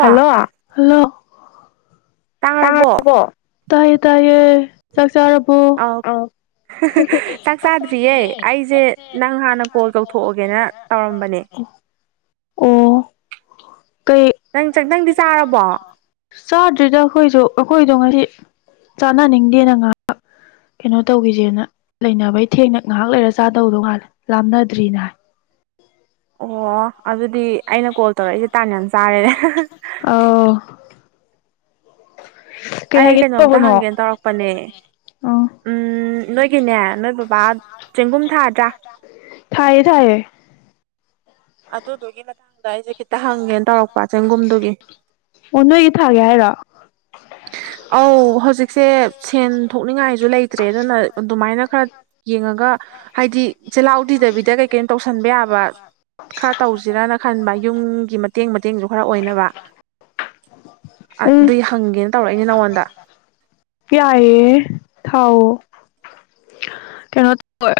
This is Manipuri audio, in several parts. ꯍꯜꯂꯣ ꯍꯜꯂꯣ ꯇꯥꯔꯕꯣ ꯇꯥꯏꯌꯦ ꯇꯥꯏꯌꯦ ꯆꯥꯛ ꯆꯥꯔꯕꯣ ꯑꯧ ꯑ ꯆꯥꯛ ꯆꯥꯗ꯭ꯔꯤꯌꯦ ꯑꯩꯁꯦ ꯅꯪ ꯍꯥꯟꯅ ꯀꯣꯜ ꯇꯧꯊꯣꯛꯑꯒꯦꯅ ꯇꯧꯔꯝꯕꯅꯦ ꯑꯣ ꯀꯩ ꯅꯪ ꯆ ꯅꯪꯗꯤ ꯆꯥꯔꯕꯣ ꯆꯥꯗ꯭ꯔꯤꯗ ꯑꯩꯈꯣꯏꯖꯨ ꯑꯩꯈꯣꯏꯗꯣ ꯉꯁꯤ ꯆꯥꯅꯅꯤꯡꯗꯦꯅ ꯉꯥꯏꯕ ꯀꯩꯅꯣ ꯇꯧꯒꯤꯖꯦꯅ ꯂꯩꯅꯕꯩ ꯊꯦꯡꯅ ꯉꯥꯏꯍꯥꯛ ꯂꯩꯔ ꯆꯥꯗꯧꯗꯧ ꯃꯥꯜꯂꯦ ꯂꯥꯝꯅꯗ꯭ꯔꯤꯅ ꯍꯥꯏ ꯑꯣ ꯑꯗꯨꯗꯤ ꯑꯩꯅ ꯀꯣꯜ ꯇꯧꯔꯛꯏꯖꯦ ꯇꯥꯟ ꯌꯥꯝ ꯆꯥꯔꯦꯅꯦ ꯑꯧ ꯀꯩ ꯑꯩ ꯍꯥꯏꯒꯦ ꯀꯩꯅꯣꯝꯇ ꯇꯧꯕꯅꯣ ꯍꯪꯒꯦꯅ ꯇꯧꯔꯛꯄꯅꯦ ꯑꯣ ꯎ ꯅꯣꯏꯒꯤꯅꯦ ꯅꯣꯏ ꯕꯕꯥ ꯆꯦꯡꯒꯨꯝ ꯊꯥꯗ꯭ꯔꯥ ꯊꯥꯏꯌꯦ ꯊꯥꯏꯌꯦ ꯑꯗꯨꯗꯨꯒꯤ ꯃꯇꯥꯡꯗ ꯑꯩꯁꯦ ꯈꯤꯇ ꯍꯪꯒꯦꯅ ꯇꯧꯔꯛꯄ ꯆꯦꯡꯒꯨꯝꯗꯨꯒꯤ ꯑꯣ ꯅꯣꯏꯒꯤ ꯊꯥꯒꯦ ꯍꯥꯏꯔꯣ ꯑꯧ ꯍꯧꯖꯤꯛꯁꯦ ꯁꯦꯟ ꯊꯣꯛꯅꯤꯡꯉꯥꯏꯁꯨ ꯂꯩꯇ꯭ꯔꯦ ꯑꯗꯨꯅ ꯑꯗꯨꯃꯥꯏꯅ ꯈꯔ ꯌꯦꯡꯉꯒ ꯍꯥꯏꯗꯤ ꯆꯤꯜꯍꯥꯎ ꯊꯤꯗꯕꯤꯗ ꯀꯩ ꯀꯩꯅꯣ ꯇꯧꯁꯟꯕ ꯌꯥꯕ ꯈꯔ ꯇꯧꯁꯤꯔꯅ ꯈꯟꯕ ꯌꯨꯝꯒꯤ ꯃꯇꯦꯡ ꯃꯇꯦꯡꯁꯨ ꯈꯔ ꯑꯣꯏꯅꯕ ꯎꯝ ꯑꯗꯨꯏ ꯍꯪꯒꯦꯅ ꯇꯧꯔꯛꯏꯅꯦ ꯅꯉꯣꯟꯗ ꯌꯥꯏꯌꯦ ꯊꯥꯎꯑꯣ ꯀꯩꯅꯣ ꯇꯧ ꯕ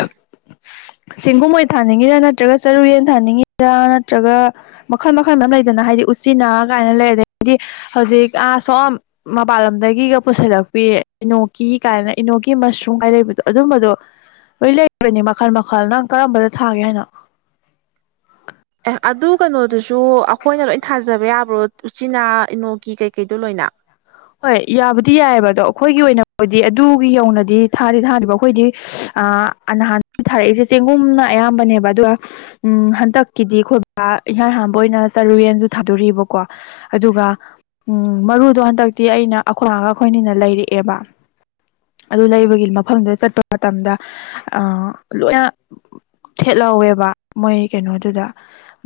ꯁꯤꯡꯒꯨꯑꯣꯏ ꯊꯥꯅꯤꯡꯉꯤꯔ ꯅꯠꯇ꯭ꯔꯒ ꯆꯔꯨꯌꯦꯟ ꯊꯥꯅꯤꯡꯉꯤꯔ ꯅꯠꯇ꯭ꯔꯒ ꯃꯈꯜ ꯃꯈꯜ ꯃꯌꯥꯝ ꯂꯩꯗꯅ ꯍꯥꯏꯗꯤ ꯎꯆꯤꯟꯅ ꯀꯥꯏꯅ ꯂꯩ ꯑꯗꯨꯗꯒꯤ ꯍꯧꯖꯤꯛ ꯑꯥ ꯁꯣꯝ ꯃꯄꯥꯟꯂꯝꯗꯒꯤꯒ ꯄꯨꯁꯤꯜꯂꯛꯄꯤ ꯏꯅꯣꯛꯀꯤ ꯀꯥꯏꯅ ꯏꯅꯣꯛꯀꯤ ꯃꯁꯔꯨꯝꯒꯥꯏ ꯂꯩꯕꯗꯨ ꯑꯗꯨꯒꯨꯕꯗꯣ ꯂꯣꯏ ꯂꯩꯕꯅꯤ ꯃꯈꯜ ꯃꯈꯜ ꯅꯪ ꯀꯔꯝꯕꯗ ꯊꯥꯒꯦ ꯍꯥꯏꯅꫭ ꯑꯦ ꯑꯗꯨ ꯀꯩꯅꯣꯗꯨꯁꯨ ꯑꯩꯈꯣꯏꯅ ꯂꯣꯏ ꯊꯥꯖꯕ ꯌꯥꯕ꯭ꯔꯣ ꯎꯆꯤꯅꯥ ꯏꯅꯣꯒꯤ ꯀꯩꯀꯩꯗꯣ ꯂꯣꯏꯅ ꯍꯣꯏ ꯌꯥꯕꯗꯤ ꯌꯥꯏꯑꯦꯕ ꯑꯗꯣ ꯑꯩꯈꯣꯏꯒꯤ ꯑꯣꯏꯅꯕꯨꯗꯤ ꯑꯗꯨꯒꯤ ꯌꯧꯅꯗꯤ ꯊꯥꯗꯤ ꯊꯥꯗꯔꯤꯕ ꯑꯩꯈꯣꯏꯗꯤ ꯑ ꯅꯍꯥꯟ ꯊꯥꯔꯛꯏꯁꯦ ꯆꯦꯡꯒꯨꯝꯅ ꯑꯌꯥꯝꯕꯅꯦꯕ ꯑꯗꯨꯒ ꯎꯝ ꯍꯟꯗꯛꯀꯤꯗꯤ ꯑꯩꯈꯣꯏ ꯕꯥ ꯏꯍꯥꯟ ꯍꯥꯟꯕ ꯑꯣꯏꯅ ꯆꯔꯨ ꯌꯦꯟꯁꯨ ꯊꯥꯗꯣꫪꯤꯕꯀꯣ ꯑꯗꯨꯒ ꯎꯝ ꯃꯔꯨꯗꯣ ꯍꯟꯗꯛꯇꯤ ꯑꯩꯅ ꯑꯩꯈꫭꯏꯃꯥꯒ ꯑꯩꯈꯣꯑꯅꯤꯅ ꯂꯩꯔꯛꯑꯦꯕ ꯑꯗꯨ ꯂꯩꯕꯒꯤ ꯃꯐꯝꯗꯨꯗ ꯆꯠꯄ ꯃꯇꯝꯗ ꯑ ꯂꯣꯏꯅ ꯊꯦꯠꯂ‌ꯧꯋꯦꯕ ꯃꯣꯏ ꯀꯩꯅꯣꯗꯨꯗ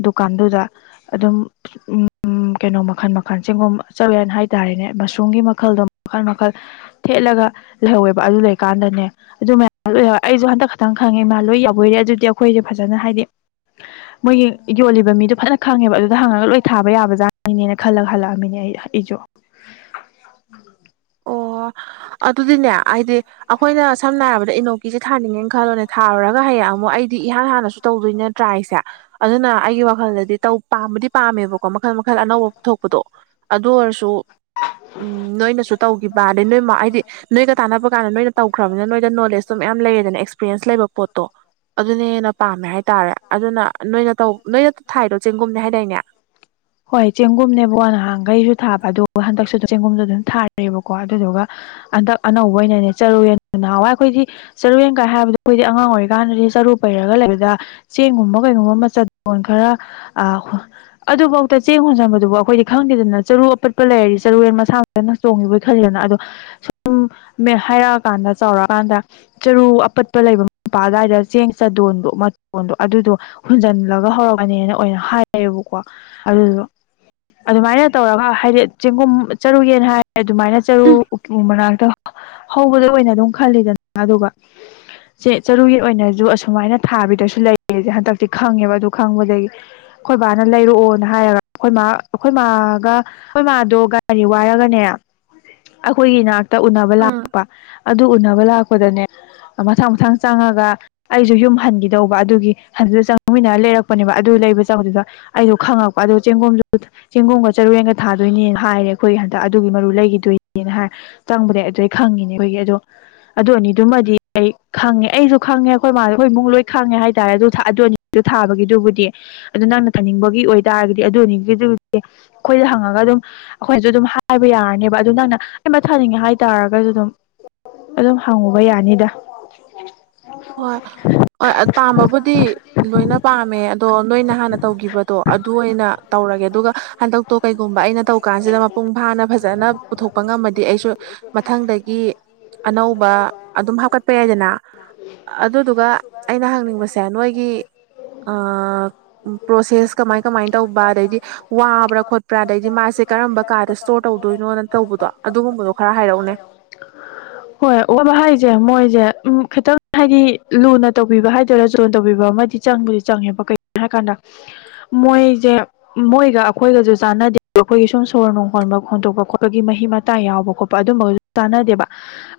ꯗꯨꯀꯥꯟꯗꯨꯗ ꯑꯗꯨꯝ ꯀꯩꯅꯣ ꯃꯈꯜ ꯃꯈꯜ ꯆ‌ꯦꯡꯒꯨꯝ ꯆꫪꯨꯌ‌ꯦꯟ ꯍꯥꯏꯇꯥꯔꯦꯅꯦ ꯃꯁꯔꯨꯝꯒꯤ ꯃꯈꯜꯗꯣ ꯃꯈꯜ ꯃꯈꯜ ꯊꯦꯠꯂꯒ ꯂꯩꯍꯧꯋꯦꯕ ꯑꯗꯨ ꯂꯩꯀꯥꯟꯗꯅꯦ ꯑꯗꯨ ꯃꯌꯥꯝ ꯑꯩꯁꯨ ꯍꯟꯗꯛ ꯈꯠꯇꯪ ꯈꯪꯉꯦ ꯃꯥ ꯂꯨꯏ ꯌꯥꯎꯕꯣꯏꯔꯦ ꯑꯗꯨꯗꯤ ꯑꯩꯈꯣꯏꯖꯦ ꯐꯖꯅ ꯍꯥꯏꯗꯤ ꯃꯣꯏꯒꯤ ꯌꯣꯜꯂꯤꯕ ꯃꯤꯗꯣ ꯐꯖꯅ ꯈꯪꯉꯦꯕ ꯑꯗꯨꯗ ꯍꯪꯉꯒ ꯂꯣꯏ ꯊꯥꯕ ꯌꯥꯕꯖꯥꯠꯅꯤꯅꯦ ꯈꯜꯂꯒ ꯍꯜꯂꯛꯑꯃꯤꯅꯦ ꯑꯩ ꯏꯖꯣ ꯑꯣ ꯑꯗꯨꯗꯤꯅꯦ ꯑꯥꯏꯗꯤ ꯑꯈꯣꯏꯅ ꯁꯝꯅ ꯍꯥꯏꯔꯕꯗ ꯏꯅꯣꯛꯀꯤꯖꯦ ꯊꯥꯅꯤꯡꯉꯦ ꯈꯜꯂꯣꯅꯦ ꯊꯥꯔꯨꯔꯒ ꯍꯌꯦꯡ ꯑꯃꯨꯛ ꯑꯩꯗꯤ ꯏꯍꯥꯟ ꯍꯥꯟꯅꯁꯨ ꯇꯧꯗꯣꯏꯅ ꯇ꯭ꯔꯥꯏꯁꯦ ꯑꯗꯨꯅ ꯑꯩꯒꯤ ꯋꯥꯈꯜꯗꯗꯤ ꯇꯧ ꯄꯥꯝꯕꯨꯗꯤ ꯄꯥꯝꯃꯦꯕꯀꯣ ꯃꯈꯜ ꯃꯈꯜ ꯑꯅꯧꯕ ꯄꯨꯊꯣꯛꯄꯗꯣ ꯑꯗꯨ ꯑꯣꯏꯔꯁꯨ ꯎꯝ ꯅꯣꯏꯅꯁꯨ ꯇꯧꯈꯤꯕ ꯑꯗꯤ ꯅꯣꯏ ꯃꯥ ꯍꯥꯏꯗꯤ ꯅꯣꯏꯒ ꯇꯥꯟꯅꯕ ꯀꯥꯟꯗ ꯅꯣꯏꯅ ꯇꯧꯈ꯭ꯔꯕꯅꯤ ꯅꯣꯏꯗ ꯅꯣꯂꯦꯖꯇꯣ ꯃꯌꯥꯝ ꯂꯩꯌꯦꯗꯅ ꯑꯦꯛꯁꯄꯤꯔꯌꯦꯟꯁ ꯂꯩꯕ ꯄꯣꯠꯇꯣ ꯑꯗꯨꯅꯦ ꯍꯦꯟꯅ ꯄꯥꯝꯃꯦ ꯍꯥꯏꯇꯥꯔꯦ ꯑꯗꯨꯅ ꯅꯣꯏꯅ ꯇꯧ ꯅꯣꯏꯅ ꯊꯥꯏꯗꫭ ꯆꯦꯡꯒꯨꯝꯅꯦ ꯍꯥꯏꯗꯥꯏꯅꯦ ꯍꯣꯏ ꯆꯦꯡꯒꯨꯝꯅꯦꯕꯣ ꯅꯍꯥꯟꯈꯩꯁꯨ ꯊꯥꯕ ꯑꯗꯨꯒ ꯍꯟꯗꯛꯁꯨ ꯆꯦꯡꯒꯨꯝꯗꯨ ꯑꯗꯨꯝ ꯊꯥꯔꯦꯕꯀꯣ ꯑꯗꯨꯗꯨꯒ ꯍꯟꯗꯛ ꯑꯅꯧꯕ ꯑꯣꯏꯅꯅꯦ ꯆꯔꯨꯌ‌ꯦꯟ ꯅꯍꯥꯟꯋꯥꯏ ꯑꯩꯈꯣꯏꯗꯤ ꯆꯔꯨ ꯌꯦꯟ‌ ꯀꯥꯏ ꯍꯥꯏꯕꯗ ꯑꯩꯈꯣꯏꯗꯤ ꯑꯉꯥꯡ ꯑꯣꯏꯔꯤꯀꯥꯟꯗꯗꯤ ꯆꯔꯨ ꯄꯩꯔꯒ ꯂꯩꯕꯗ ꯆꯦꯡꯒꯨꯝꯕ ꯀꯩꯒꯨꯝꯕ ꯃꯆꯠ ꯗꯣꯟ ꯈꯔ ꯑ ꯑꯗꯨꯕꯧ ꯆꯦꯡ ꯍꯣꯟꯖꯟꯕꯗꯨꯕꯧ ꯑꯩꯈꯣꯏꯗꯤ ꯈꯪꯗꯦꯗꯅ ꯆꯔꯨ ꯑꯄꯠꯄ ꯂꯩꯔꯗꯤ ꯆꯔꯨꯔꯦꯟ ꯃꯁꯥꯅ ꯆꯣꯡꯉꯤꯕꯣꯏ ꯈꯜꯂꯤꯗꯅ ꯑꯗꯣ ꯁꯨꯝ ꯃꯦ ꯍꯥꯏꯔꯛ ꯑꯀꯥꯟꯗ ꯆꯥꯎꯔꯛꯑꯀꯥꯟꯗ ꯆꯔꯨ ꯑꯄꯠꯄ ꯂꯩꯕ ꯃꯄꯥ ꯑꯗꯥꯏꯗ ꯆꯦꯡ ꯆꯥꯗꯣꯟꯗꯣ ꯃꯇꯣꯟꯗꯣ ꯑꯗꯨꯗꯣ ꯍꯨꯟꯖꯜꯂꯒ ꯍꯧꯔꯛꯄꯅꯦꯅ ꯑꯣꯏꯅ ꯍꯥꯏꯌꯦꯕꯀꯣ ꯑꯗꯨꯗꯣ ꯑꯗꯨꯃꯥꯏꯅ ꯇꯧꯔꯒ ꯍꯥꯏꯗꯤ ꯆꯦꯡꯒꯨꯝ ꯆꯔꯨꯔꯨꯌ‌ꯦꯟ ꯍꯥꯏ ꯑꯗꯨꯃꯥꯏꯅ ꯆꯔꯨ ꯎꯄꯨ ꯃꯅꯥꯛꯇ ꯍꯧꯕꯗ ꯑꯣꯏꯅ ꯑꯗꯨꯝ ꯈꯜꯂꯤꯗꯅ ꯑꯗꯨꯒ ꯆꯦ ꯆꯔꯨꯌ‌ꯦꯟ ꯑꯣꯏꯅꯖꯨ ꯑꯁꯨꯃꯥꯏꯅ ꯊꯥꯕꯤꯗꯁꯨ ꯂꯩꯌꯦꯖꯦ ꯍꯟꯗꯛꯇꯤ ꯈꯪꯉꯦꯕ ꯑꯗꯨ ꯈꯪꯕꯗꯒꯤ ꯈꯣꯏ ꯕꯥꯅ ꯂꯩꯔꯛꯑꯣ ꯅ ꯍꯥꯏꯒ ꯈꯣꯏ ꯃꯥ ꯑꯈꯣꯏ ꯃꯥꯒ ꯑꯈꯣꯏ ꯃꯥꯗꯣ ꯒꯥꯔꯤ ꯋꯥꯏꯔꯒꯅꯦ ꯑꯈꯣꯏꯒꯤ ꯏꯅꯥꯛꯇ ꯎꯅꯕ ꯎꯝ ꯂꯥꯛꯄ ꯑꯗꯨ ꯎꯅꯕ ꯂꯥꯛꯄꯗꯅꯦ ꯑ ꯃꯊꯪ ꯃꯊꯪ ꯆꯪꯉꯒ ꯑꯩꯁꯨ ꯌꯨꯝ ꯍꯟꯈꯤꯗꯧꯕ ꯑꯗꯨꯒꯤ ꯍꯟꯖꯨ ꯆꯪꯉꯃꯤꯟꯅꯔ ꯂꯩꯔꯛꯄꯅꯦꯕ ꯑꯗꯨ ꯂꯩꯕ ꯆꯪꯕꯗꯨꯗ ꯑꯩꯗꯣ ꯈꯪꯉꯛꯄ ꯑꯗꯨ ꯆꯦꯡꯒꯣꯝꯁꯨ ꯆꯦꯡꯒꯨꯝꯒ ꯆꯔꯨꯌ‌ꯦꯟꯒ ꯊꯥꯗꯣꯏꯅꯦ ꯍꯥꯏꯔꯦ ꯈꯣꯏꯒꯤ ꯍꯟꯗꯛ ꯑꯗꯨꯒꯤ ꯃꯔꯨ ꯂꯩꯈꯤꯗꯣꯏꯅꯦꯅ ꯍꯥꯏ ꯇꯪꯕꯗꯩ ꯑꯗꯨꯗꯩ ꯈꯪꯉꯤꯅꯦ ꯈꯣꯏꯒꯤ ꯑꯗꯣ ꯑꯗꯨꯑꯅꯤꯗꯨꯃꯗꯤ ꯑꯩ ꯈꯪꯉꯦ ꯑꯩꯁꯨ ꯈꯪꯉꯦ ꯈꯣꯏ ꯃꯥꯁꯨ ꯈꯣꯏ ꯏꯃꯨꯛ ꯂꯣꯏ ꯈꯪꯉꯦ ꯍꯥꯏꯇꯥꯔꯦ ꯑꯗꯨ ꯊꯥ ꯑꯗꯨ ꯑꯅꯤ ꯑꯗꯨ ꯊꯥꯕꯒꯤꯗꯨꯕꯨꯗꯤ ꯑꯗꯨ ꯅꯪꯅ ꯊꯥꯅꯤꯡꯕꯒꯤ ꯑꯣꯏꯇꯥꯔꯒꯗꯤ ꯑꯗꯨ ꯑꯣꯏꯅꯤꯒꯤꯗꯨꯗꯤ ꯈꯣꯏꯗ ꯍꯪꯉꯒ ꯑꯗꯨꯝ ꯑꯈꯣꯏꯁꯨ ꯑꯗꯨꯝ ꯍꯥꯏꯕ ꯌꯥꯔꯅꯦꯕ ꯑꯗꯨ ꯅꯪꯅ ꯑꯩ ꯑꯃ ꯊꯥꯅꯤꯡꯉꯦ ꯍꯥꯏꯇꯥꯔꯒꯁꯨ ꯑꯗꯨꯝ ꯑꯗꯨꯝ ꯍꯪꯉꯨꯕ ꯌꯥꯅꯤꯗ ꯍꯣꯏ ꯑꯣꯏ ꯄꯥꯝꯕꯕꯨꯗꯤ ꯂꯣꯏꯅ ꯄꯥꯝꯃꯦ ꯑꯗꯣ ꯅꯣꯏꯅ ꯍꯥꯟꯅ ꯇꯧꯒꯤꯕ ꯇꯣ ꯑꯗꯨ ꯑꯣꯏꯅ ꯇꯧꯔꯒꯦ ꯑꯗꯨꯒ ꯍꯟꯗꯛꯇꯣ ꯀꯩꯒꯨꯝꯕ ꯑꯩꯅ ꯇꯧꯀꯥꯟꯁꯤꯗ ꯃꯄꯨꯡ ꯐꯥꯅ ꯐꯖꯅ ꯄꯨꯊꯣꯛꯄ ꯉꯝꯃꯗꯤ ꯑꯩꯁꯨ ꯃꯊꯪꯗꯒꯤ ꯑꯅꯧꯕ ꯑꯗꯨꯝ ꯍꯥꯞꯀꯠꯄ ꯌꯥꯏꯗꯅ ꯑꯗꯨꯗꯨꯒ ꯑꯩꯅ ꯍꯪꯅꯤꯡꯕꯁꯦ ꯅꯣꯏꯒꯤ ꯑꯥ ꯄ꯭ꯔꯣꯁꯦꯁ ꯀꯃꯥꯏ ꯀꯃꯥꯏ ꯇꯧꯕ ꯑꯗꯩꯗꯤ ꯋꯥꯕ꯭ꯔꯥ ꯈꯣꯠꯄ꯭ꯔꯥ ꯑꯗꯩꯗꯤ ꯃꯥꯁꯦ ꯀꯔꯝꯕ ꯀꯥꯗ ꯏꯁꯇꯣꯔ ꯇꯧꯗꯣꯏꯅꯣꯅ ꯇꯧꯕꯗꯣ ꯑꯗꯨꯒꯨꯝꯕꯗꯣ ꯈꯔ ꯍꯥꯏꯔꯛꯎꯅꯦ [inaudible] ꯍꯣꯏ ꯋꯥꯕ ꯍꯥꯏꯁꯦ ꯃꯣꯏꯁꯦ ꯎꯝ ꯈꯤꯇꯪ ꯍꯥꯏꯗꯤ ꯂꯨꯅ ꯇꯧꯕꯤꯕ ꯍꯥꯏꯗꯣꯏꯔꯥ ꯆꯣꯟ ꯇꯧꯕꯤꯕ ꯑꯃꯗꯤ ꯆꯪꯕꯗꯤ ꯆꯪꯉꯦꯕ ꯀꯩꯒꯤꯅꯣ ꯍꯥꯏ ꯀꯥꯟꯗ ꯃꯣꯏꯖꯦ ꯃꯣꯏꯒ ꯑꯩꯈꯣꯏꯒꯁꯨ ꯆꯥꯟꯅꯗꯦ ꯑꯩꯈꯣꯏꯒꯤ ꯁꯨꯝ ꯁꯣꯔ ꯅꯨꯡ ꯍꯣꯟꯕ ꯍꯣꯟꯇꯣꯛꯄ ꯈꯣꯠꯄꯒꯤ ꯃꯍꯤ ꯃꯇꯥꯏ ꯌꯥꯎꯕ ꯈꯣꯠꯄ ꯑꯗꯨꯝꯕ ꯇꯥꯅꯗꯦꯕ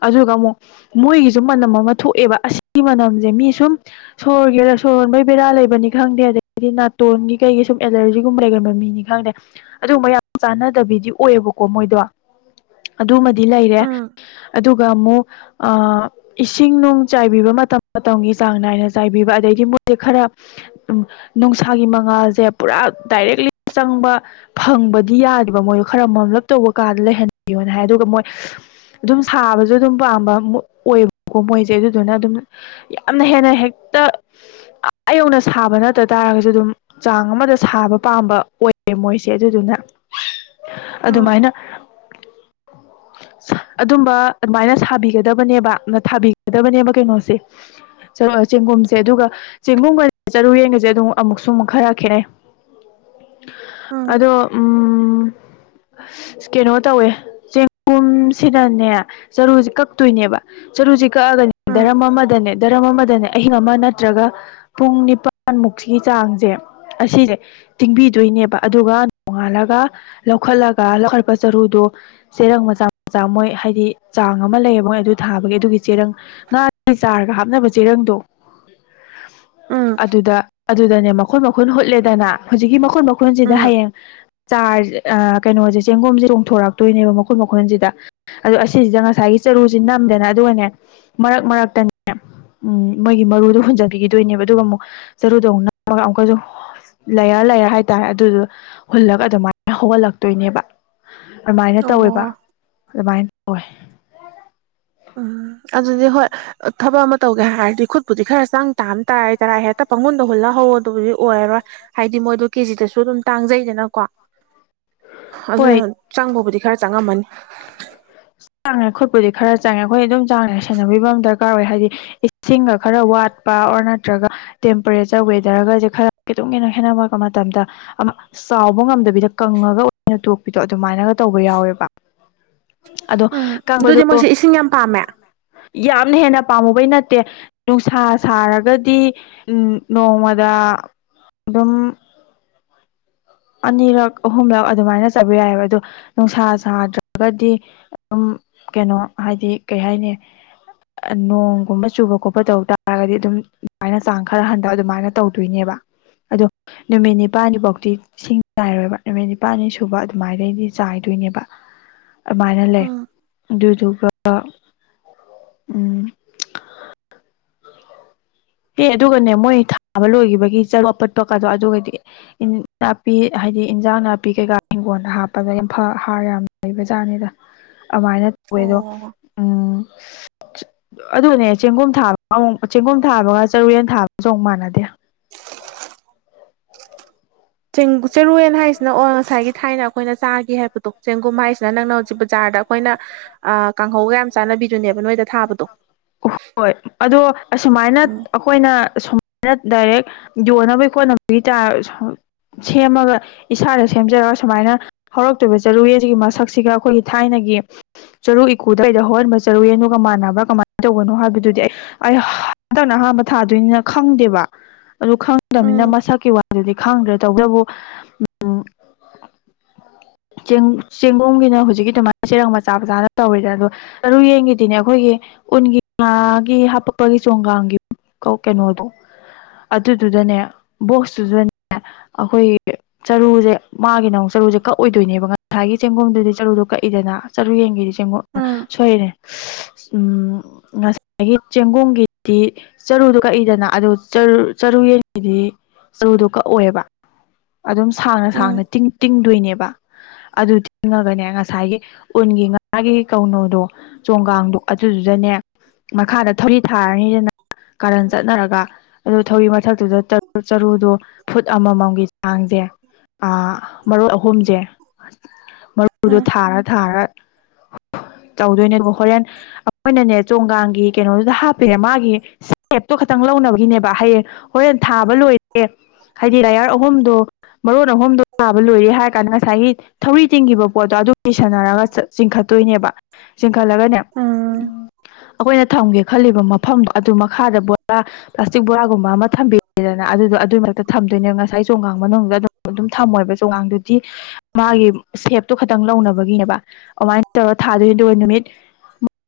ꯑꯗꯨꯒ ꯑꯃꯨꯛ ꯃꯣꯏꯒꯤꯁꯨ ꯃꯅꯝ ꯑꯃ ꯊꯣꯛꯑꯦꯕ ꯑꯁꯤꯒꯤ ꯃꯅꯝꯁꯦ ꯃꯤ ꯁꯨꯝ ꯁꯣꯔꯒꯦꯔꯥ ꯁꯣꯔ ꯍꯣꯟꯕꯩ ꯕꯦꯔꯥ ꯂꯩꯕꯅꯤ ꯈꯪꯗꯦ ꯑꯗꯒꯤꯗꯤ ꯅꯥꯇꯣꯟꯒꯤ ꯀꯩꯒꯤ ꯁꯨꯝ ꯑꯦꯂꯔꯖꯤꯒꯨꯝꯕ ꯂꯩꯒꯟꯕ ꯃꯤꯅꯤ ꯈꯪꯗ꯭ꯔꯦ ꯑꯗꯨꯒꯨꯝꯕ ꯌꯥꯝ ꯆꯥꯟꯅꯗꯕꯤꯗꯤ ꯑꯣꯏꯌꯦꯕꯀꯣ ꯃꯣꯏꯗꯣ ꯑꯗꯨꯃꯗꯤ ꯗꯤ ꯂꯩꯔꯦ ꯎꯝ ꯑꯗꯨꯒ ꯑꯃꯨꯛ ꯏꯁꯤꯡ ꯅꯨꯡ ꯆꯥꯏꯕꯤꯕ ꯃꯇꯝ ꯃꯇꯝꯒꯤ ꯆꯥꯡ ꯅꯥꯏꯅ ꯆꯥꯏꯕꯤꯕ ꯑꯗꯒꯤꯗꯤ ꯃꯣꯏꯁꯦ ꯈꯔ ꯅꯨꯡꯁꯥꯒꯤ ꯃꯉꯥꯜꯁꯦ ꯄꯨꯔꯥ ꯗꯥꯏꯔꯦꯛꯂꯤ ꯆꯪꯕ ꯐꯪꯕꯗꯤ ꯌꯥꯗꯦꯕ ꯃꯣꯏꯗꯣ ꯈꯔ ꯃꯝꯂꯞ ꯇꯧꯕ ꯀꯥꯗ ꯂꯩꯍꯟꯕꯤꯌꯣꯅ ꯍꯥꯏ ꯑꯗꯨꯒ ꯃꯣꯏ ꯑꯗꯨꯝ ꯁꯥꯕꯁꯨ ꯑꯗꯨꯝ ꯄꯥꯝꯕ ꯑꯣꯏꯕꯀꯣ ꯃꯣꯏꯁꯦ ꯑꯗꯨꯗꯨꯅ ꯑꯗꯨꯝ ꯌꯥꯝꯅ ꯍꯦꯟꯅ ꯍꯦꯛꯇ ꯑꯥ ꯌꯧꯅ ꯁꯥꯕ ꯅꯠꯇ ꯇꯥꯔꯒꯁꯨ ꯑꯗꯨꯝ ꯆꯥꯡ ꯑꯃꯗ ꯁꯥꯕ ꯄꯥꯝꯕ ꯑꯣꯏꯌꯦ ꯃꯣꯏꯁꯦ ꯑꯗꯨꯗꯨꯅ ꯎꯝ ꯑꯗꯨꯃꯥꯏꯅ [inaudible] ꯑꯗꯨꯝꯕ ꯑꯗꯨꯃꯥꯏꯅ ꯁꯥꯕꯤꯒꯗꯕꯅꯦꯕ ꯊꯥꯕꯤꯒꯗꯕꯅꯦꯕ ꯀꯩꯅꯣꯁꯦ ꯨ ꯆꯦꯡꯒꯨꯝꯁꯦ ꯑꯗꯨꯒ ꯆꯦꯡꯒꯨꯝꯒ ꯆꯔꯨ ꯌꯦꯟꯒꯁꯦ ꯑꯗꯨꯝ ꯑꯃꯨꯛꯁꯨ ꯈꯔ ꯈꯦꯅꯩ ꯎꯝ ꯑꯗꯣ ꯎꯝ ꯀꯩꯅꯣ ꯇꯧꯋꯦ ꯆꯦꯡꯒꯨꯝꯁꯤꯗꯅꯦ ꯆꯔꯨꯁꯦ ꯀꯛꯇꯣꯏꯅꯦꯕ ꯆꯔꯨꯖꯤ ꯀꯛꯑꯒꯅꯤ ꯎꯝ ꯗꯔꯝ ꯑꯃꯗꯅꯦ ꯗꯔꯝ ꯑꯃꯗꯅꯦ ꯑꯍꯤꯡ ꯑꯃ ꯅꯠꯇ꯭ꯔꯒ ꯄꯨꯡ ꯅꯤꯄꯥꯜꯃꯨꯛꯁꯤꯒꯤ ꯆꯥꯡꯁꯦ ꯑꯁꯤꯁꯦ ꯇꯤꯡꯕꯤꯗꯣꯏꯅꯦꯕ ꯑꯗꯨꯒ ꯅꯣꯡꯉꯥꯜꯂꯒ ꯂꯧꯈꯠꯂꯒ ꯂꯧꯈꯠꯄ ꯆꯔꯨꯗꯣ ꯆꯦꯔꯪ ꯃꯆꯥ ꯃꯆꯥ ꯃꯣꯏ ꯍꯥꯏꯗꯤ ꯆꯥꯡ ꯑꯃ ꯂꯩꯌꯦ ꯃꯣꯏ ꯑꯗꯨ ꯊꯥꯕꯒꯤ ꯑꯗꯨꯒꯤ ꯆꯦꯔꯪ ꯉꯥ ꯆꯥꯔꯒ ꯍꯥꯞꯅꯕ ꯆꯦꯔꯪꯗꯣ ꯎꯝ ꯑꯗꯨꯗ ꯑꯗꯨꯗꯅꯦ ꯃꯈꯨꯟ ꯃꯈꯨꯟ ꯍꯨꯠꯂꯦꯗꯅ ꯍꯧꯖꯤꯛꯀꯤ ꯃꯈꯨꯟ ꯃꯈꯨꯣꯟꯖꯤꯗ ꯎꯝ ꯍꯌꯦꯡ ꯆꯥꯔ ꯀꯩꯅꯣꯁꯦ ꯆꯦꯡꯒꯨꯝꯖꯦ ꯆꯣꯡꯊꯣꯔꯛꯇꯣꯏꯅꯦꯕ ꯃꯈꯨꯟ ꯃꯈꯨꯟꯁꯤꯗ ꯑꯗꯣ ꯑꯁꯤꯁꯤꯗ ꯉꯁꯥꯏꯒꯤ ꯆꯔꯨꯁꯤ ꯅꯝꯗꯦꯅ ꯑꯗꯨꯒꯅꯦ ꯃꯔꯛ ꯃꯔꯛꯇꯅꯦ ꯎꯝ ꯃꯣꯏꯒꯤ ꯃꯔꯨꯗꯣ ꯍꯨꯟꯖꯟꯕꯤꯒꯤꯗꯣꯏꯅꯦꯕ ꯑꯗꯨꯒ ꯑꯃꯨꯛ ꯆꯔꯨꯗꯧꯅ ꯑꯃ ꯑꯃꯨꯛꯀꯁꯨ ꯂ꯭ꯌꯥꯔ ꯂ꯭ꯌꯥꯔ ꯍꯥꯏꯇꯥꯔꯦ ꯑꯗꯨꯗꯣ ꯍꯨꯜꯂꯒ ꯑꯗꯨꯃꯥꯏꯅ ꯍꯧꯍꯜꯂꯛꯇꯣꯏꯅꯦꯕ ꯑꯗꯨꯃꯥꯏꯅ ꯑꯣ ꯇꯧꯋꯦꯕ ꯑꯗꯨꯃꯥꯏꯅ ꯇꯧꯋ ꯎꯝ ꯑꯗꯨꯗꯤ ꯍꯣꯏ ꯊꯕꯛ ꯑꯃ ꯇꯧꯒꯦ ꯍꯥꯏꯔꯗꯤ ꯈꯨꯠꯄꯨꯗꯤ ꯈꯔ ꯆꯥꯡ ꯇꯥꯝ ꯇꯥꯔꯦꯗꯅ ꯍꯦꯛꯇ ꯄꯥꯍꯨꯟꯗ ꯍꯨꯜꯂ ꯍꯧꯋꯣ ꯑꯗꯨꯕꯨꯗꯤ ꯑꯣꯏꯔꯔꯣꯏ ꯍꯥꯏꯗꯤ ꯃꯣꯏꯗꯣ ꯀꯦꯖꯤꯗꯁꯨ ꯑꯗꯨꯝ ꯇꯥꯡꯖꯩꯗꯅꯀꯣ ꯍꯣꯏ ꯑꯗꯨꯅ ꯆꯪꯕꯕꯨꯗꯤ ꯈꯔ ꯆꯪꯉꯝꯃꯅꯤ ꯆꯥꯡꯉꯦ ꯈꯨꯠꯄꯨꯗꯤ ꯈꯔ ꯆꯪꯉꯦ ꯑꯩꯈꯣꯏ ꯑꯗꯨꯝ ꯆꯥꯡꯅ ꯁꯦꯟꯅꯕꯤꯕ ꯑꯃ ꯗꯔꯀꯥꯔ ꯑꯣꯏ ꯍꯥꯏꯗꯤ ꯏꯁꯤꯡꯒ ꯈꯔ ꯋꯥꯠꯄ ꯑꯣꯔ ꯅꯠꯇ꯭ꯔꯒ ꯇꯦꯝꯄꯔꯦꯆꯔ ꯋꯦꯗꯔꯒꯁꯦ ꯈꯔ ꯈꯤꯇ ꯍꯦꯟꯅ ꯈꯦꯠꯅꯔꯛꯄ ꯃꯇꯝꯗ ꯆꯥꯎꯕ ꯉꯝꯗꯕꯤꯗ ꯀꯪꯉꯒ ꯑꯣꯏꯅ ꯇꯣꯛꯄꯤꯗꯣ ꯑꯗꯨꯃꯥꯏꯅꯒ ꯇꯧꯕ ꯌꯥꯎꯋꯦꯕ ꯑꯗꯣ ꯎꯝ ꯀꯪꯕꯗꯣ ꯑꯗꯨꯗꯤ ꯃꯣꯏꯁꯦ ꯏꯁꯤꯡ ꯌꯥꯝ ꯄꯥꯝꯃꯦ ꯌꯥꯝꯅ ꯍꯦꯟꯅ ꯄꯥꯝꯃꯨꯕꯩ ꯅꯠꯇꯦ ꯅꯨꯡꯁꯥ ꯁꯥꯔꯒꯗꯤ ꯎꯝ ꯅꯣꯡꯃꯗ ꯑꯗꯨꯝ ꯑꯅꯤꯔꯛ ꯑꯍꯨꯝꯂꯛ ꯑꯗꯨꯃꯥꯏꯅ ꯆꯥꯏꯕ ꯌꯥꯏꯕ ꯑꯗꯣ ꯅꯨꯡꯁꯥ ꯁꯥꯗ꯭ꯔꯒꯗꯤ ꯑꯗꯨꯝ ꯀꯩꯅꯣ ꯍꯥꯏꯗꯤ ꯀꯩ ꯍꯥꯏꯅꯤ ꯅꯣꯡꯒꯨꯝꯕ ꯆꯨꯕ ꯈꯣꯠꯄ ꯇꯧ ꯇꯥꯔꯒꯗꯤ ꯑꯗꯨꯝ ꯑꯗꯨꯃꯥꯏꯅ ꯆꯥꯡ ꯈꯔ ꯍꯟꯊꯕ ꯑꯗꯨꯃꯥꯏꯅ ꯇꯧꯗꯣꯏꯅꯦꯕ ꯑꯗꯣ ꯅꯨꯃꯤꯠ ꯅꯤꯄꯥꯜꯅꯤꯐꯥꯎꯗꯤ ꯏꯁꯤꯡ ꯆꯥꯏꯔꯣꯏꯕ ꯅꯨꯃꯤꯠ ꯅꯤꯄꯥꯜꯅꯤ ꯁꯨꯕ ꯑꯗꯨꯃꯥꯏꯗꯩꯗꯤ ꯆꯥꯏꯗꯣꯏꯅꯦꯕ ꯑꯗꯨꯃꯥꯏꯅ ꯂꯩ ꯎꯝ ꯑꯗꯨꯗꯨꯒ ꯎꯝ꯫ ꯑꯦ ꯑꯗꯨꯒꯅꯦ ꯃꯣꯏ ꯊꯥꯕ ꯂꯣꯏꯈꯤꯕꯒꯤ ꯆꯔꯨ [unintelligible] ꯑꯄꯠꯄꯀꯗꯣ ꯑꯗꯨꯒꯗꯤ ꯄꯤ ꯍꯥꯏꯗꯤ ꯏꯟꯖꯥꯡ ꯅꯥꯄꯤ ꯀꯩꯀꯥ ꯍꯤꯡꯒꯣꯜꯗ ꯍꯥꯞꯄꯗ ꯌꯥꯝ ꯐ ꯍꯥꯔ ꯌꯥꯝ ꯂꯩꯕꯖꯥꯠꯅꯤꯗ꯫ ꯑꯃꯥꯏꯅ ꯑ‌‌ꯣꯏ ꯑꯗꯣ ꯑꯣ ꯎꯝ꯫ ꯑꯗꯨꯅꯦ ꯆꯦꯡꯒꯨꯝ ꯊꯥꯕꯒ ꯑꯃꯨꯛ ꯆꯦꯡꯒꯨꯝ ꯊꯥꯕꯒ ꯆꯔꯨꯌꯦꯟ ꯊꯥꯕꯒꯁꯨ ꯑꯃꯨꯛ ꯃꯥꯟꯅꯗꯦ꯫ ꯆꯦꯡ ꯆꯥꯔꯨꯌꯦꯟ ꯍꯥꯏꯁꯤꯅ ꯑꯣ ꯉꯁꯥꯏꯒꯤ ꯊꯥꯏꯅ ꯑꯈꯣꯏꯅ ꯆꯥꯤꯒ ꯍꯥꯏꯕꯗꯣ ꯆꯦꯡꯒꯨꯝ ꯍꯥꯏꯁꯤꯅ ꯅꯪꯅ ꯍꯧꯖꯤꯛ ꯕꯖꯥꯔꯗ ꯈꯣꯏꯅ ꯑ ꯀꯥꯡꯍꯧꯒ ꯌꯥꯝ ꯆꯥꯅꯕꯤꯗꯨꯅꯦꯕ ꯅꯣꯏꯗ ꯊꯥꯕꯗꯣ꯫ ꯍꯣꯏ ꯑꯗꯣ ꯑꯁꯨꯃꯥꯏꯅ꯫ ꯎꯝ ꯑꯈꯣꯏꯅ ꯁꯨꯃꯥꯏꯅ ꯗꯥꯏꯔꯦꯛ ꯌꯣꯟꯅꯕꯒꯤ ꯈꯣꯠꯅꯕꯒꯤ ꯆꯥꯔ ꯁꯦꯝꯃꯒ ꯏꯁꯥꯗ ꯁꯦꯝꯖꯔꯒ ꯁꯨꯃꯥꯏꯅ ꯍꯧꯔꯛꯇꯣꯏꯕ ꯆꯔꯨꯌꯦꯟꯁꯤꯒꯤ ꯃꯁꯛꯁꯤꯒ ꯑꯩꯈꯣꯏꯒꯤ ꯊꯥꯏꯅꯒꯤ ꯆꯔꯨ ꯏꯀꯨꯗ ꯀꯩꯗ ꯍꯧꯍꯟꯕ ꯆꯔꯨ ꯌꯦꯟꯗꯨꯒ ꯃꯥꯟꯅꯕꯥ ꯀꯃꯥꯏꯟ꯫ ꯇꯧꯕꯅꯣ ꯍꯥꯏꯕꯗꯨꯗꯤ ꯑꯩ ꯑꯩ ꯍꯟꯗꯛꯅ ꯑꯍꯥꯟꯕ ꯊꯥꯗꯣꯏꯅꯤꯅ ꯈꯪꯗꯦꯕ꯫ ꯑꯗꯨ ꯈꯪꯗꯕꯅꯤꯅ ꯎꯝ ꯃꯁꯛꯀꯤ ꯋꯥꯗꯨꯗꯤ ꯈꯪꯗ꯭ꯔꯦ ꯇꯧꯕꯇꯕꯨ ꯎꯝ꯫ [inaudible] ꯆꯦꯡ ꯆꯦꯡꯕꯨꯝꯒꯤꯅ ꯍꯧꯖꯤꯛꯀꯤ ꯑꯗꯨꯃꯥꯏꯅ ꯆꯦꯔꯪ ꯃꯆꯥ ꯃꯆꯥꯅ ꯇꯧꯔꯤꯗ ꯑꯗꯣ ꯆꯔꯨ ꯌꯦꯟꯒꯤꯗꯤꯅꯦ ꯑꯩꯈꯣꯏꯒꯤ ꯎꯟꯒꯤ ꯉꯥꯒꯤ ꯍꯥꯄꯛꯄꯒꯤ ꯆꯣꯡꯒꯥꯡꯒꯤ ꯄꯨꯛ ꯀꯣ ꯀꯩꯅꯣꯗꯣ꯫ ꯑꯗꯨꯗꯨꯗꯅꯦ ꯕꯣꯛꯁꯇꯨꯗꯅꯦ꯫ ꯑꯩꯈꯣꯏꯒꯤ ꯆꯔꯨꯁꯦ ꯃꯥꯒꯤ ꯅ ꯑꯃꯨꯛ ꯆꯔꯨꯁꯦ ꯀꯛꯑꯣꯏꯗꯣꯏꯅꯦꯕ꯫ ꯉꯁꯥꯏꯒꯤ ꯆꯦꯡꯒꯣꯝꯗꯨꯗꯤ ꯆꯔꯨꯗꯣ ꯀꯛꯏꯗꯅ ꯆꯔꯨ ꯌꯦꯡꯈꯤꯗꯤ ꯆꯦꯡꯒꯣꯝ ꯎꯝ ꯁꯣꯏꯔꯦ [unintelligible] ꯎꯝ ꯉ ꯁꯥꯏꯒꯤ ꯆꯦꯡꯒꯣꯡꯒꯤꯗꯤ ꯆꯔꯨꯗꯣ ꯀꯛꯏꯗꯅ ꯑꯗꯨ ꯆꯔꯨ ꯌꯦꯟꯒꯤꯗꯤ ꯆꯔꯨꯗꯣ ꯀꯛꯑꯣꯏꯕ꯫ ꯑꯗꯨꯝ ꯁꯥꯡꯅ ꯁꯥꯡꯅ ꯎꯝ ꯇꯤꯡ ꯇꯤꯡꯗꯣꯏꯅꯦꯕ꯫ ꯑꯗꯨ ꯇꯤꯡꯉꯒꯅꯦ ꯉꯁꯥꯏꯒꯤ ꯎꯟꯒꯤ ꯉꯥꯒꯤ ꯀꯧꯅꯣꯗꯣ꯫ ꯆꯣꯡꯒꯥꯡꯗꯣ ꯑꯗꯨꯗꯨꯗꯅꯦ ꯃꯈꯥꯗ ꯊꯧꯔꯤ ꯊꯥꯔꯅꯤꯗꯅ꯫ ꯀꯥꯔꯟ ꯆꯠꯅꯔꯒ ꯑꯗꯨ ꯊꯧꯔꯤ ꯃꯊꯛꯇꯨꯗ ꯆ ꯆꯔꯨꯗꯣ ꯐꯨꯠ ꯑꯃꯃꯝꯒꯤ ꯆꯥꯡꯖꯦ ꯑ ꯃꯔꯣꯟ ꯑꯍꯨꯝꯖꯦ꯫ ꯃꯔꯨꯗꯣ ꯎꯝ ꯊꯥꯔ ꯊꯥꯔ ꯇꯧꯗꯣꯏꯅꯦ ꯑꯗꯣ ꯍꯣꯔꯦꯟ ꯑꯩꯈꯣꯏꯅꯅꯦ ꯆꯣꯡꯒꯥꯡꯒꯤ ꯀꯩꯅꯣꯗꯨꯗ ꯍꯥꯞꯄꯤꯔꯦ ꯃꯥꯒꯤ ꯁꯦꯞꯇꯣ ꯈꯇꯪ ꯂꯧꯅꯕꯒꯤꯅꯦꯕ ꯍꯌꯦꯡ꯫ ꯍꯣꯔꯦꯟ ꯊꯥꯕ ꯂꯣꯏꯔꯦ ꯍꯥꯏꯗꯤ ꯂꯌꯥꯔ ꯑꯍꯨꯝꯗꯣ ꯃꯔꯣꯟ ꯑꯍꯨꯝꯗꯣ ꯊꯥꯕ ꯂꯣꯏꯔꯦ ꯍꯥꯏꯔ ꯀꯥꯟꯗ ꯉꯁꯥꯏꯒꯤ ꯊꯧꯔꯤ ꯇꯤꯡꯈꯤꯕ ꯄꯣꯠꯇꯣ ꯑꯗꯨ ꯀꯤꯁꯟꯅꯔꯒ ꯆꯤꯡꯈꯠꯇꯣꯏꯅꯦꯕ ꯆꯤꯡꯈꯠꯂꯒꯅꯦ꯫ ꯎꯝ꯫ ꯑꯈꯣꯏꯅ ꯊꯝꯒꯦ ꯈꯜꯂꯤꯕ ꯃꯐꯝꯗꯣ ꯑꯗꯨ ꯃꯈꯥꯗ ꯕꯣꯔꯥ ꯄ꯭ꯂꯥꯁꯇꯤꯛ ꯕꯣꯔꯥꯒꯨꯝꯕ ꯑꯃ ꯊꯝꯕꯤꯔꯦꯗꯅ ꯑꯗꯨꯗꯣ ꯑꯗꯨꯒꯤ ꯃꯛꯇ ꯊꯝꯗꯣꯏꯅꯦꯕ ꯉꯁꯥꯏ ꯆꯣꯡꯈꯥꯡ ꯃꯅꯨꯡꯗ ꯑꯗꯨꯝ꯫ ꯑꯗꯨꯝ ꯊꯝꯃꯣꯏꯕ ꯆꯣꯡꯒꯥꯡꯗꯨꯗꯤ꯫ ꯃꯥꯒꯤ ꯁꯦꯞꯇꯣ ꯈꯇꯪ ꯂꯧꯅꯕꯒꯤꯅꯦꯕ ꯑꯧꯃꯥꯏꯅ ꯇꯧꯔ ꯊꯥꯗꯣꯏꯗꯨ ꯅꯨꯃꯤꯠ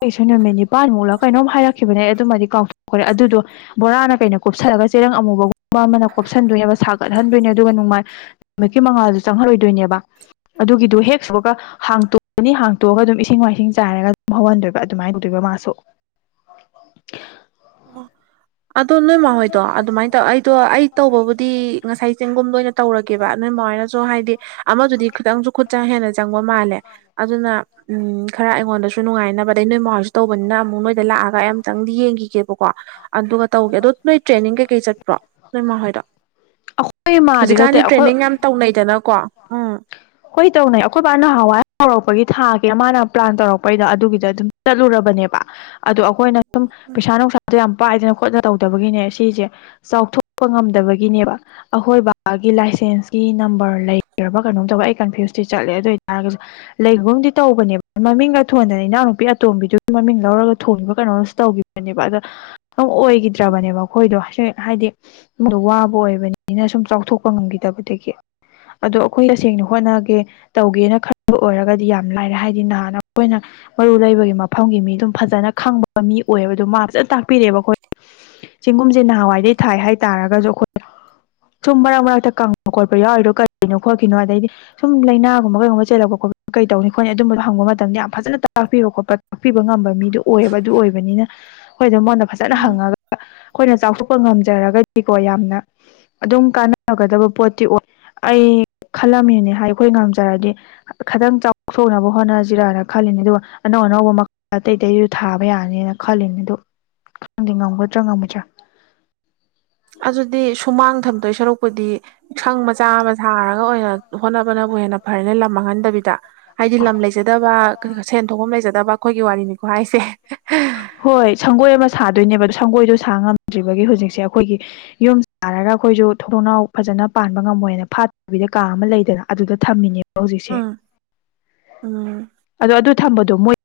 ꯏꯁꯨ ꯅꯨꯃꯤꯠ ꯅꯤꯄꯥꯟꯃꯨꯛꯂ ꯀꯩꯅꯣꯝ ꯍꯥꯏꯔꯛꯈꯤꯕꯅꯦ ꯑꯩ ꯑꯗꯨꯃꯗꯤ ꯀꯥꯎꯊꯣꯛꯈ꯭ꯔꯦ ꯑꯗꯨꯗꯣ ꯕꯣꯔꯥꯅ ꯀꯩꯅ ꯀꯨꯞꯁꯜꯂꯒ ꯆꯦꯔꯪ ꯑꯃꯨꯕꯒꯨꯝꯕ ꯑꯃꯅ ꯀꯨꯞꯞꯁꯟꯗꯣꯏꯅꯦꯕ ꯁꯥꯒꯠꯍꯟꯗꯣꯏꯅꯦ ꯑꯗꯨꯒ ꯅꯨꯡꯃꯥꯏ ꯅꯨꯃꯤꯠꯀꯤ ꯃꯉꯥꯜꯗꯨ ꯆꯪꯍꯜꯔꯣꯏꯗꯣꯏꯅꯦꯕ꯫ ꯑꯗꯨꯒꯤꯗꯨ ꯍꯦꯛ ꯁꯨꯕꯒ ꯍꯥꯡꯇꯣꯛꯑꯅꯤ ꯍꯥꯡꯇꯣꯛꯑꯒ ꯑꯗꯨꯝ ꯏꯁꯤꯡ ꯃꯥꯏꯁꯤꯡ ꯆꯥꯏꯔꯒ ꯑꯗꯨꯝ ꯍꯧꯍꯟꯗꯣꯏꯕ ꯑꯗꯨꯃꯥꯏꯟ ꯇꯧꯗꯣꯢꯕ ꯃꯥꯁꯨ꯫ ꯑꯣ ꯑꯗꯣ ꯅꯣꯏ ꯃꯥ ꯍꯣꯏꯗꯣ ꯑꯗꯨꯃꯥꯏꯅ ꯇꯧ ꯑꯩꯗꯣ ꯑꯩ ꯇꯧꯕꯕꯨꯗꯤ ꯉꯁꯥꯏ ꯆꯦꯡꯒꯨꯝꯗꯣ ꯑꯣꯏꯅ ꯇꯧꯔꯒꯦꯕ ꯅꯣꯢ ꯃꯥ ꯍꯣꯏꯅꯁꯨ ꯍꯥꯏꯗꯤ ꯑꯃꯗꯨꯗꯤ ꯈꯤꯇꯪꯁꯨ ꯈꯨꯠ ꯆꯥꯡ ꯍꯦꯟꯅ ꯆꯪꯕ ꯃꯥꯜꯂꯦ ꯑꯗꯨꯅ ꯎꯝ ꯈꯔ ꯑꯩꯉꯣꯟꯗꯁꯨ ꯅꯨꯡꯉꯥꯏꯅꯕ ꯑꯗꯩ ꯅꯣꯏ ꯃꯥꯥ ꯍꯣꯢꯁꯨ ꯇꯧꯕꯅꯤꯅ ꯑꯃꯨꯛ ꯅꯣꯏ ꯗ ꯂꯥꯛꯑꯒ ꯑꯩ ꯑꯝꯇꯪ ꯌꯦꯡꯈꯤꯒꯦꯕꯀꯣ ꯑꯗꯨꯒ ꯇꯧꯒꯦ ꯑꯗꯣ ꯅꯣꯏ ꯇ꯭ꯔꯦꯅꯤꯡ ꯀꯩꯀꯩ ꯆꯠꯄ꯭ꯔꯣ ꯅꯣꯏ ꯃꯥ ꯍꯣꯏꯗꯣ ꯑꯩꯈꯣꯏ ꯃꯥꯗꯤ ꯅꯠꯇꯦ ꯍꯧꯖꯤꯛꯀꯥꯟꯗꯤ ꯑꯩꯈꯣꯏ ꯇ꯭ꯔꯦꯅꯤꯡ ꯌꯥꯝ ꯇꯧꯅꯩꯗꯅꯀꯣ ꯎꯝ ꯍꯣꯏ ꯇꯧꯅꯩ ꯑꯩꯈꯣꯏꯕ ꯕꯥ ꯅꯍꯥꯋꯥꯏ ꯍꯧꯔꯛꯄꯒꯤ ꯊꯥꯒꯦ ꯃꯥꯅ ꯄ꯭ꯂꯥꯟ ꯇꯧꯔꯛꯄꯩꯗ ꯑꯗꯨꯒꯤꯗ ꯑꯗꯨꯝ ꯆꯠꯂꯨꯔꯕꯅꯦꯕ ꯑꯗꯣ ꯑꯩꯈꯣꯏꯅ ꯁꯨꯝ ꯄꯩꯁꯥ ꯅꯨꯡꯁꯥꯁꯨ ꯌꯥꯝ ꯄꯥꯏꯗꯅ ꯈꯣꯠꯇꯅ ꯇꯧꯗꯕꯒꯤꯅꯦ ꯁꯤꯁꯦ ꯆꯥꯎꯊꯣꯛꯄ ꯉꯝꯗꯕꯒꯤꯅꯦꯕ ꯑꯈꯣꯏ ꯕꯥꯒꯤ ꯂꯥꯏꯁꯦꯟꯁꯀꯤ ꯅꯝꯕꯔ ꯂꯩꯔꯕ ꯀꯩꯅꯣꯝ ꯇꯧꯕ ꯑꯩ ꯀꯟꯐ꯭ꯌꯨꯁꯇꯤ ꯆꯠꯂꯦ ꯑꯗꯨ ꯑꯣꯏꯇꯥꯔꯒꯁꯨ ꯂꯩꯒꯨꯝꯗꯤ ꯇꯧꯕꯅꯦꯕ ꯃꯃꯤꯡꯒ ꯊꯣꯟꯗꯅ ꯏꯅꯥꯎꯅꯨꯄꯤ ꯑꯇꯣꯝꯕꯤꯗꯨꯒꯤ ꯃꯃꯤꯡ ꯂꯧꯔꯒ ꯊꯣꯟꯕ ꯀꯩꯅꯣꯝꯁꯨ ꯇꯧꯈꯤꯕ [unintelligible] ꯑꯣꯏꯒꯤꯗ꯭ꯔꯕꯅꯦꯕ ꯑꯩꯈꯣꯏꯗꯣ ꯍꯥꯏꯗꯤ ꯏꯃꯨꯡꯗꯨ ꯋꯥꯕ ꯑꯣꯏꯕꯅꯤꯅ ꯁꯨꯝ ꯆꯥꯎꯊꯣꯛꯄ ꯉꯝꯈꯤꯗꯕꯗꯒꯤ ꯑꯗꯣ ꯑꯩꯈꯣꯏ ꯇꯁꯦꯡꯅ ꯍꯣꯠꯅꯒꯦ ꯇꯧꯒꯦꯅ ꯈꯟꯕ ꯑꯣꯏꯔꯒꯗꯤ ꯌꯥꯝ ꯂꯥꯏꯔꯦ ꯍꯥꯏꯗꯤ ꯅꯍꯥꯟꯅ ꯑꯩꯈꯣꯏꯅ ꯃꯔꯨ ꯂꯩꯕꯒꯤ ꯃꯐꯝꯒꯤ ꯃꯤ ꯑꯗꯨꯝ ꯐꯖꯅ ꯈꯪꯕ ꯃꯤ ꯑꯣꯏꯌꯦꯕ ꯑꯗꯨꯝ ꯃꯥ ꯐꯖꯅ ꯇꯥꯛꯄꯤꯔꯛꯑꯦꯕ ꯑꯩꯈꯣꯏ ꯆꯦꯡꯒꯨꯝꯁꯦ ꯅꯍꯥꯟꯋꯥꯏꯗꯩ ꯊꯥꯏ ꯍꯥꯏꯇꯥꯥꯔꯒꯁꯨ ꯑꯩꯈꯣꯏ ꯁꯨꯝ ꯃꯔꯛ ꯃꯔꯛꯇ ꯀꯪꯕ ꯈꯣꯠꯄ ꯌꯥꯎꯔꯤꯗꯣ ꯀꯔꯤꯒꯤꯅꯣ ꯈꯣꯠꯀꯤꯅꯣ ꯑꯗꯩꯗꯤ ꯁꯨꯝ ꯂꯩꯅꯥꯒꯨꯝꯕ ꯀꯩꯒꯨꯝꯕ ꯆꯦꯜꯂꯛꯄ ꯈꯣꯠꯄ ꯀꯩ ꯇꯧꯅꯤ ꯈꯣꯠꯅꯤ ꯑꯗꯨꯝꯕꯗꯨ ꯍꯪꯕ ꯃꯇꯝꯗ ꯌꯥꯝ ꯐꯖꯅ ꯇꯥꯛꯄꯤꯕ ꯈꯣꯠꯄ ꯇꯥꯛꯄꯤꯕ ꯉꯝꯕ ꯃꯤꯗꯨ ꯑꯣꯏꯌꯦꯕ ꯑꯗꯨ ꯑꯣꯏꯕꯅꯤꯅ ꯑꯩꯈꯣꯏꯗꯣ ꯃꯉꯣꯟꯗ ꯐꯖꯅ ꯎꯝ ꯍꯪꯉꯒ ꯑꯩꯈꯣꯏꯅ ꯆꯥꯎꯊꯣꯛꯄ ꯉꯝꯖꯔꯒꯗꯤꯀꯣ ꯌꯥꯝꯅ ꯑꯗꯨꯝ ꯀꯥꯟꯅꯒꯗꯕ ꯄꯣꯠꯇꯤ ꯑꯣꯏ ꯑꯩ ꯈꯜꯂꯝꯃꯤꯅꯦ ꯍꯥꯏ ꯑꯩꯈꯣꯏ ꯉꯝꯖꯔꯗꯤ ꯈꯤꯇꯪ ꯆꯥꯎꯊꯣꯛꯅꯕ ꯍꯣꯠꯅꯁꯤꯔꯥꯅ ꯈꯜꯂꯤꯅꯦ ꯑꯗꯨꯒ ꯑꯅꯧ ꯑꯅꯧꯕ ꯑꯇꯩ ꯑꯇꯩꯁꯨ ꯊꯥꯕ ꯌꯥꯅꯤꯅ ꯈꯜꯂꯤꯅꯦ ꯑꯗꯨ ꯈꯪꯗꯦ ꯉꯝꯒꯗ꯭ꯔꯥ ꯉꯝꯃꯣꯏꯗ꯭ꯔꯥ ꯑꯗꯨꯗꯤ ꯁꯨꯃꯥꯡ ꯊꯝꯗꯣꯏ ꯁꯔꯨꯛꯄꯨꯗꯤ ꯁꯪ ꯃꯆꯥ ꯑꯃ ꯁꯥꯔꯒ ꯑꯣꯏꯅ ꯍꯣꯠꯅꯕꯅꯕꯨ ꯍꯦꯟꯅ ꯐꯔꯦꯅꯦ ꯂꯝ ꯃꯥꯡꯍꯟꯗꯕꯤꯗ ꯍꯥꯏꯗꯤ ꯂꯝ ꯂꯩꯖꯗꯕ ꯁꯦꯟ ꯊꯣꯛꯐꯝ ꯂꯩꯖꯗꯕ ꯑꯩꯈꯣꯏꯒꯤ ꯋꯥꯔꯤꯅꯤꯀꯣ ꯍꯥꯏꯁꯦ ꯍꯣꯏ ꯁꯪꯒꯣꯏ ꯑꯃ ꯁꯥꯗꯣꯏꯅꯦꯕ ꯁꯪꯒꯣꯏꯗꯣ ꯁꯥ ꯉꯝꯗ꯭ꯔꯤꯕꯒꯤ ꯍꯧꯖꯤꯛꯁꯦ ꯑꯩꯈꯣꯏꯒꯤ ꯌꯨꯝ ꯁꯥꯔꯒ ꯑꯩꯈꯣꯏꯁꯨ ꯊꯣꯡꯅꯥꯎ ꯐꯖꯅ ꯄꯥꯟꯕ ꯉꯝꯃꯣꯏꯅ ꯐꯥꯠꯇꯕꯤꯗ ꯀꯥ ꯑꯃ ꯂꯩꯗꯅ ꯑꯗꯨꯗ ꯊꯝꯃꯤꯅꯦꯕ ꯍꯧꯖꯤꯛꯁꯦ ꯎꯝ ꯎꯝ ꯑꯗꯣ ꯑꯗꯨ ꯊꯝꯕꯗꯨ ꯃꯣꯏ